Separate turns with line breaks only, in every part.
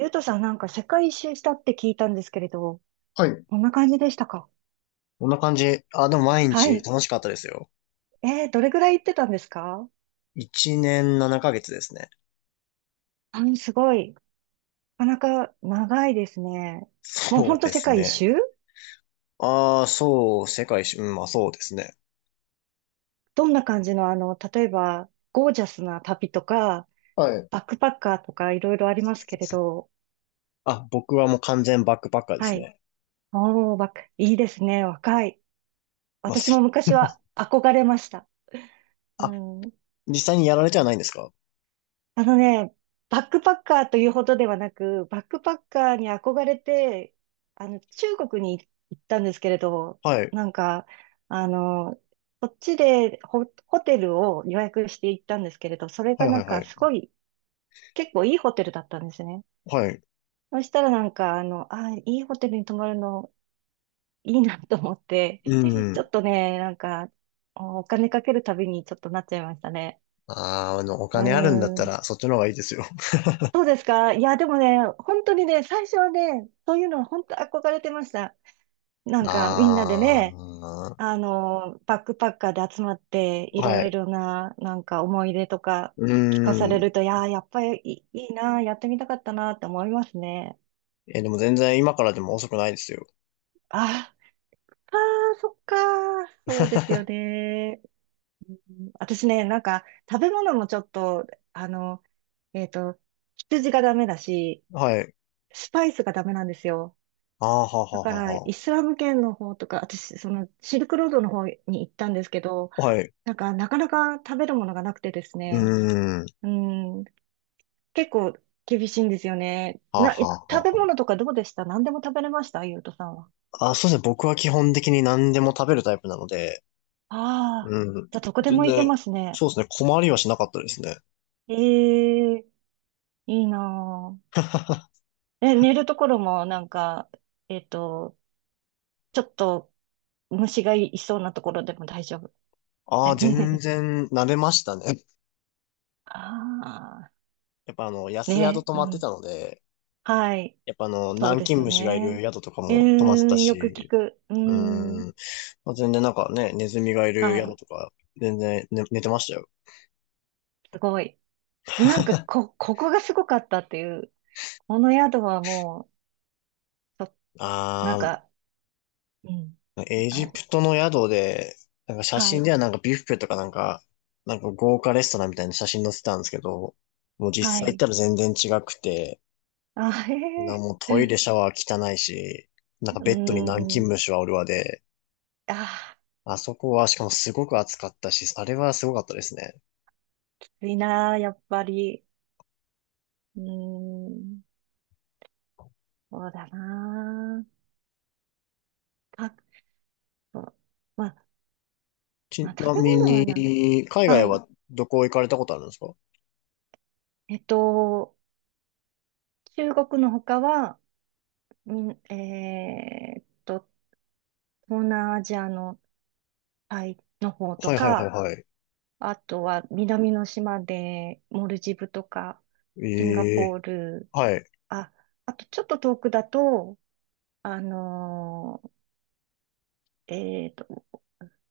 ゆうとさんなんか世界一周したって聞いたんですけれど、
はい。
こんな感じでしたか？
こんな感じ。あ、でも毎
は
日
い。
楽しかったですよ。
どれぐらい行ってたんですか？
1年7ヶ月ですね。
すごい。なかなか長いですね。もうほ
そ
ん
う
と
で
世
す
界一
ね。
周。
ああ、そう、世界一周、うん、まあそうですね。
どんな感じの、例えば、ゴージャスな旅とか、
はい。
バックパッカーとかいろいろありますけれど、
あ、僕はもう完全バックパッカーで
は
す
い。
ね。
おー、バック、いいですね。若い。
まあ、
私も
す
昔は憧れました。う
あ、
ん。
実際にやられてはないんですか？
あのね、バックパッカーというほどではなく、バックパッカーに憧れて、中国に行ったんですけれど、
はい。
なんか、あの、こっちでホテルを予約して行ったんですけれど、それ
はい
がな
は
ん
いは
かす
い。
ごい、結構いいホテルだったんですね。
はい。
そしたらあ、いいホテルに泊まるの、いいなと思って、
う
ちょ
ん。
っとね、なんか、お金かけるたびにちょっとなっちゃいましたね。
お
う
金あるんだった
ーん。
ら、そっちの方がいいですよ。
そうですか。いや、でもね、本当にね、最初はね、そういうのは本当憧れてました。な んかみんなでね、
あ
バックパッカーで集まって、い
あ、は
ろい
い。
ろな、なんか思い出とか
う
聞かさ
ー
れ
ん。
ると、いやー、やっぱりいいな、やってみたかったなって思いますね。
え、でも全然今からでも遅くないですよ。
あ、あー、そっかー、そうですよ ね。うん。私ね、なんか食べ物もちょっと、あの、えっと、羊がダメだし、
はい。
スパイスがダメなんですよ。
ああ、はは
だ
は
から、
はは。
イスラム圏の方とか、私、その、シルクロードの方に行ったんですけど、
はい。
なんか、なかなか食べるものがなくてです
う
ね、
ーん。
うん、結構厳しいんですよね。
はあ、はあ、
食
は
べ
あは
物とかどうでした？何でも食べれました？ゆうとさんは？
あ。あ、そうですね。僕は基本的に何でも食べるタイプなので、
ああ、
うん。
じゃあどこで
全
も行け
然、
ますね。
そうですね。困りはしなかったですね。
ええ、いいな ぁ。え、寝るところもなんか、えっと、ちょっと虫がいそうなところでも大丈夫？
ああ、全 然慣れましたね。
ああ、
やっぱあの、安宿
ね、
泊
う
まって
ん。
たので、
はい。
やっぱあの、
そう
南
で
京
すよ
虫がいる
ね。
宿とか
うー
も泊まってた
ん、よく聞
し、
く。うー
う
ん、
ん。まあ、全然なんかね、ネズミがいる
は
宿
い、
とか、全然、ね、寝てましたよ。
すごい。なんか、ここがすごかったっていう、この宿はもう、なん
ああ、
か、うん、
エ
は
ジ
い、
プトの宿で、なんか写
は
真
い、
ではなんかビュッフェとかなんか、なんか豪華レストランみたいな写真載せてたんですけど、もう
は
実際行っ
い。
たら全然違くて、
あ、へ
もうトイレ
え、
シャワー汚いし、なんか
うー
ベッドに南京
ん、
虫はおるわで、
あ
あそこはしかもすごく暑かったし、あれはすごかったですね。
ー、きついなー、やっぱり。うーん、そうだなー。そう、まあ、ま
ち
あ、
な
食べ
み
物はなんだ。
に、海
は
外
い。
はどこ行かれたことあるんですか？
えっと、中国の他は、みん、えーっと、東南アジアのタイの方と
はいはいはい
か、
はい。
あとは南の島でモルジブとか、シンガ
え
ポ
え
ール、
はい。
あ、あとちょっと遠くだと、あのーえっと、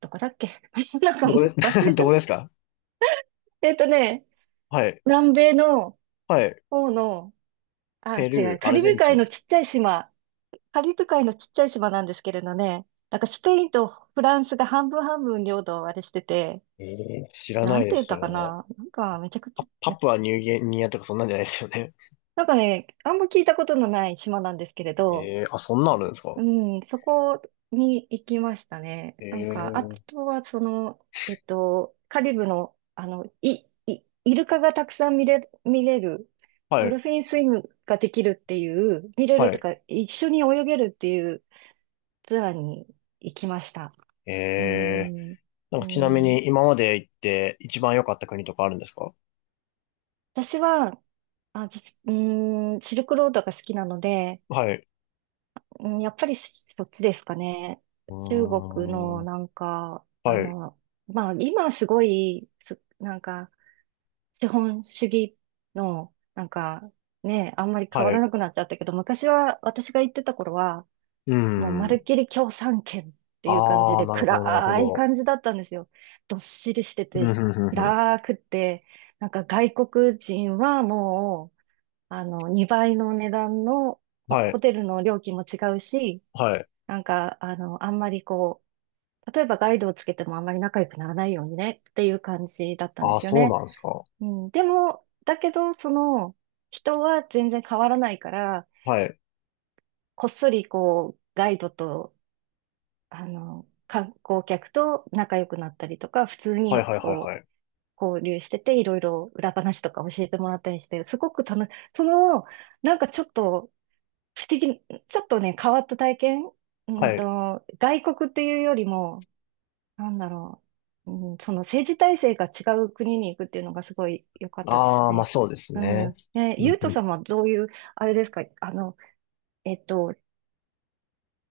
どこだっけ。 なんか
どこです、
忘れ ちゃ
どこ
っ
ですか？
た。
はい。
南米の
はい。
方の、あ、
ペ
違
ルー、
う、
アルゼンチン。
カリブ海のちっちゃい島なんですけれどね、なんかスペインとフランスが半分半分領土をあれしてて、
ええ知らな
な
い
ん
で
て言っ
す、そ
た
れ
か
ね。
な。なんかめちゃくちゃ、
パプアニューギニアとかそんなんじゃないですよね？
なんかね、あんま聞いたことのない島なんですけれ ど、
ええあ、そんなんあるんですか？
うん、そこに行きましたね。なんか、あ
ええ
とはその、カリブの、イルカがたくさん見れる、
は
ド
い、
ルフィンスイムができるっていう、見れる
は
と
い。
か、一緒に泳げるっていうツアーに行きました。
え
う
え
ん、う
なんかちなみ
ん、
に今まで行って一番良かった国とかあるんですか？
私は、あ、うん、シルクロードが好きなので、
はい。
うん、やっぱりそっちですかね。
う
中国
ー
の
ん、
なんか、
はい、
まあ今すごい、なんか資本主義のなんかね、あんまり変わ
は
ら
い。
なくなっちゃったけど、昔は私が行ってた頃は、
う
もうまる
ん。
っきり共産圏っていう感じ
ああ、
で
なるほど、なるほ
暗い
ど。
感じだったんですよ。どっしりしてて、
うん、ふんふんふん。
暗くって、なんか外国人はもう、2倍の値段の
は
ホ
い、
テルの料金も違うし、
はい。
なんか、あんまりこう、例えばガイドをつけてもあんまり仲良くならないようにねっていう感じだったんで
ああ、
すよ
そう
ね。
なんですか？
うん、でも、だけど、その、人は全然変わらないから、
はい、
こっそりこう、ガイドと、観光客と仲良くなったりとか、普通
はい、
に
はい、はい、
こ
は
う、
い。
交流してて、いろいろ裏話とか教えてもらったりして、すごく楽し、その、なんかちょっと不思議、ちょっとね、変わった体験、
はい。
外国っていうよりも、なんだろう。うん、その政治体制が違う国に行くっていうのがすごい良かったです
ああ、まあ
ね。
そうです
う
ね。
ん。ね、
う
ゆ
ん
う
う
とさ
ん
んはどういう、あれですか、えっと、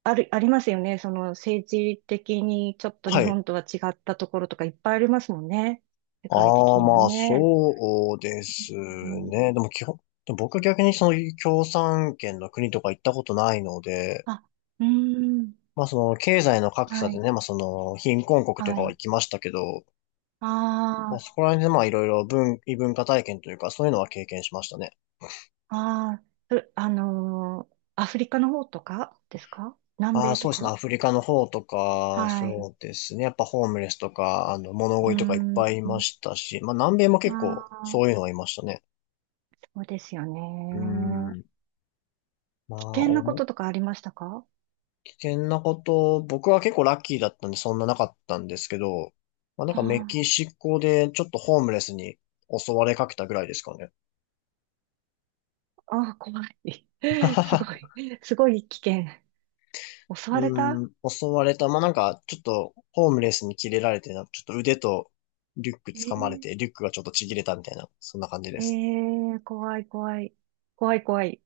ありますよね。その政治的にちょっと日
はい。
本とは違ったところとかいっぱいありますもんね。世界
あ
的
あ、
にも
まあ、
ね。
そうです
うん。
ね。でも僕は逆にその共産圏の国とか行ったことないので、
あ、うん。
まあその経済の格差
は
で
い。
ね、まあその貧困国とか
は
は
い。
行きましたけど、ま
あ
あそこら辺でまあいろいろ異文化体験というかそういうのは経験しましたね。
あ、ああ、うあのーアフリカの方とかですか？南
ああ、
米と
そうですね。
か？
アフリカの方とか、
はい。
そうですね。やっぱホームレスとか、あの、物
う
乞いとかいっぱ
ー
いいま
ん。
したし、まあ南米も
あ
結構そういう
あ、
のはいましたね。
そうですよ
うー
ね。
ん。ま
危
あ、
険なこととかありましたか？
危険なこと、僕は結構ラッキーだったんでそんななかったんですけど、まあなんかメ
あ
キシコでちょっとホームレスに襲われかけたぐらいですかね。
あ、ああ、怖い。すご い。すごい危険。襲われ
う
た？
ーん、襲われた。まあなんかちょっとホームレスに切れられて、なんかちょっと腕とリュック
え
掴まれ
ー、
て、リュックがちょっとちぎれたみたいな、そんな感じで
え
す。
怖い、怖い。怖い、怖い。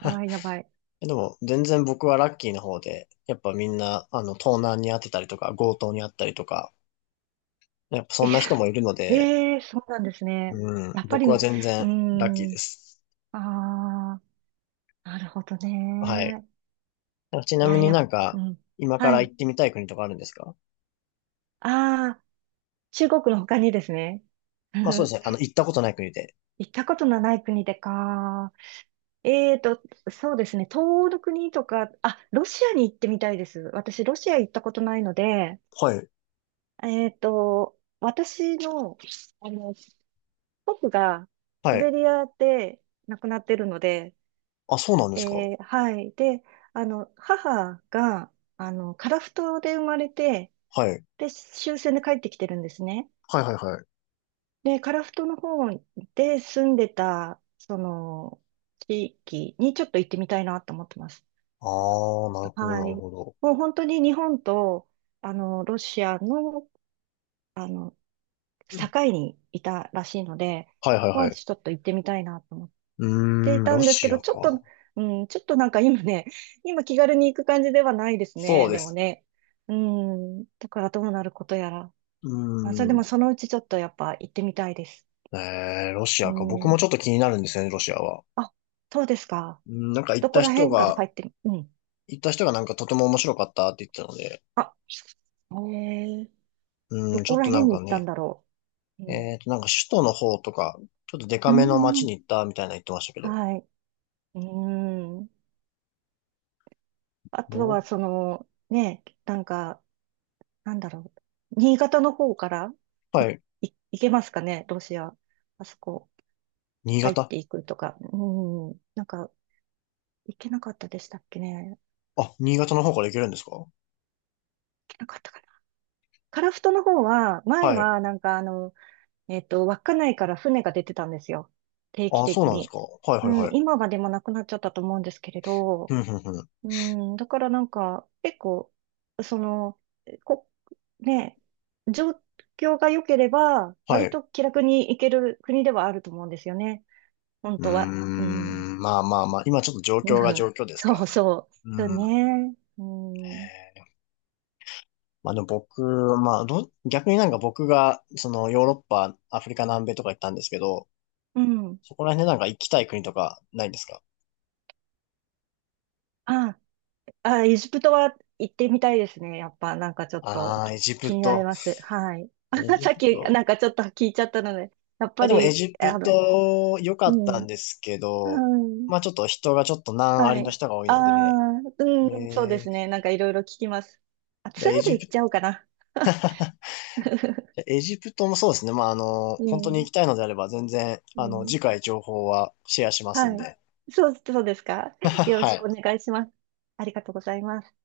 あ あ、やばい。
でも全然僕はラッキーの方で、やっぱみんなあの盗難にあってたりとか、強盗にあったりとか、やっぱ
え
そんな人もいるの
ー
で、
えー、そうなんですね。
うん、
やっぱ
僕
り、
は
う
全
ー
然ラッキー
ん、
です。
ああ、なるほど
はい。
ね。
ち
い
なみ
や、
になんか、
うん。
今か
は
ら行
い。
ってみたい国とかあるんですか？
ああ、中国の他にですね。
まあそうです
行
ね。あの、行ったことない国で。
ったことのない国でか。えーと、そうですね。東欧の国とか、あ、ロシアに行ってみたいです。私、ロシア行ったことないので、
はい。
えーと、私の、あの、僕が
は
シベ
い。
リアで亡くなってるので、
あ、そうなんですか？
えはい。で、母が、樺太で生まれて、
はい。
で、終戦で帰ってきてるんですね。
はいはいはい。
で、樺太の方で住んでた、その、地域にちょっと行ってみたいなと思ってます。
ああ、なるほどな
は
る
い。
ほど。
もう本当に日本と、ロシアの、あの、
うん
境にいたらしいので、
はいはい
まあ、
はい。
ちょっと行ってみたいなと思っ
う
てい
ーん、
た
ロ
んですけ
シ
ど、
ア
ちょっと、
か。
うん、ちょっとなんか今ね、今気軽に行く感じではないです
そう
ね、
で
でも
す。
ね。うん、だからどうなることやら。
う
あ、それで
ー
も
ん。
そのうちちょっとやっぱ行ってみたいです。
ロシ
う
アか。僕も
ん。
ちょっと気になるんですよね、ロシアは。
あ、そうですか。
うん、
どこら辺から入ってみ、うん。
行った人がなんかとても面白かったって言ってたので、
あ、えー、
う
ど
ん、ちょ
こ
っ
ら
とな
辺
ん
に
か
行ったん
ね、
だろう。うん。
なんか首都の方とか、ちょっとデ
う
カめの街
ん。
に行ったみたいなの言ってましたけど、
はい。うーん。あと
ど
は、
っ
その、ね、なんか、なんだろう。新潟の方からい、
はい。
行けますかね、ロシア。あそこ、
新
入っ
潟。
ていくとか。うーん。なんか、行けなかったでしたっけね。行
あ、新潟の方から行けるんですか？
けなかったかな。樺太の方は、前
はい。
は、なんか、稚内から船が出てたんですよ。定期
あ、そう
的
なんです
に。
か？はいは
う
いは
ん、
い。
今はでもなくなっちゃったと思うんですけれど、
ふんふんふん。
うん、だからなんか、結構、その、こ、ね、状況が良ければ、
は
割
い。
と気楽に行ける国ではあると思うんですよね。本
うー
当は。うん。
ん。まあまあまあ。今ちょっと状
う
況が
ん。
状況ですか
そ
ら
う
ね。
そう。そう
うん。
ね。うん。
まあでも僕、まあど、逆になんか僕が、そのヨーロッパ、アフリカ南米とか行ったんですけど、
うん。
そこら辺でなんか行きたい国とかないんですか？
あ、あ、エジプトは行ってみたいですね。やっぱ、なんかちょっと
ああー、エジ
気
プ
になり
ト。
ます。はい。あ、
エジ
さっ
プ
き、な
ト。
んかちょっと聞いちゃったので、やっ
いや
ぱ
でもエ
り、
ジプト良か
う
った
ん。
んですけ
は
ど、
い
まあちょっと人がちょっと難あ
は
りの
い。
人が多い
あ
ので、
あ、うん、そうで
えー、
すね。なんかいろいろ聞きます。あ、
じゃ
ツ
あ
ア
エ
ーで
ジ
行
プ
っ
ト、
ちゃおうかな。
エジプトもそうですね。まあ、あの、
う
本当に
ん、
行きたいのであれば全然、
う
あの、
ん。
次回情報はシェアしますん
はい。
で。
そうですか。よろし
は
くお
い。
願いします。ありがとうございます。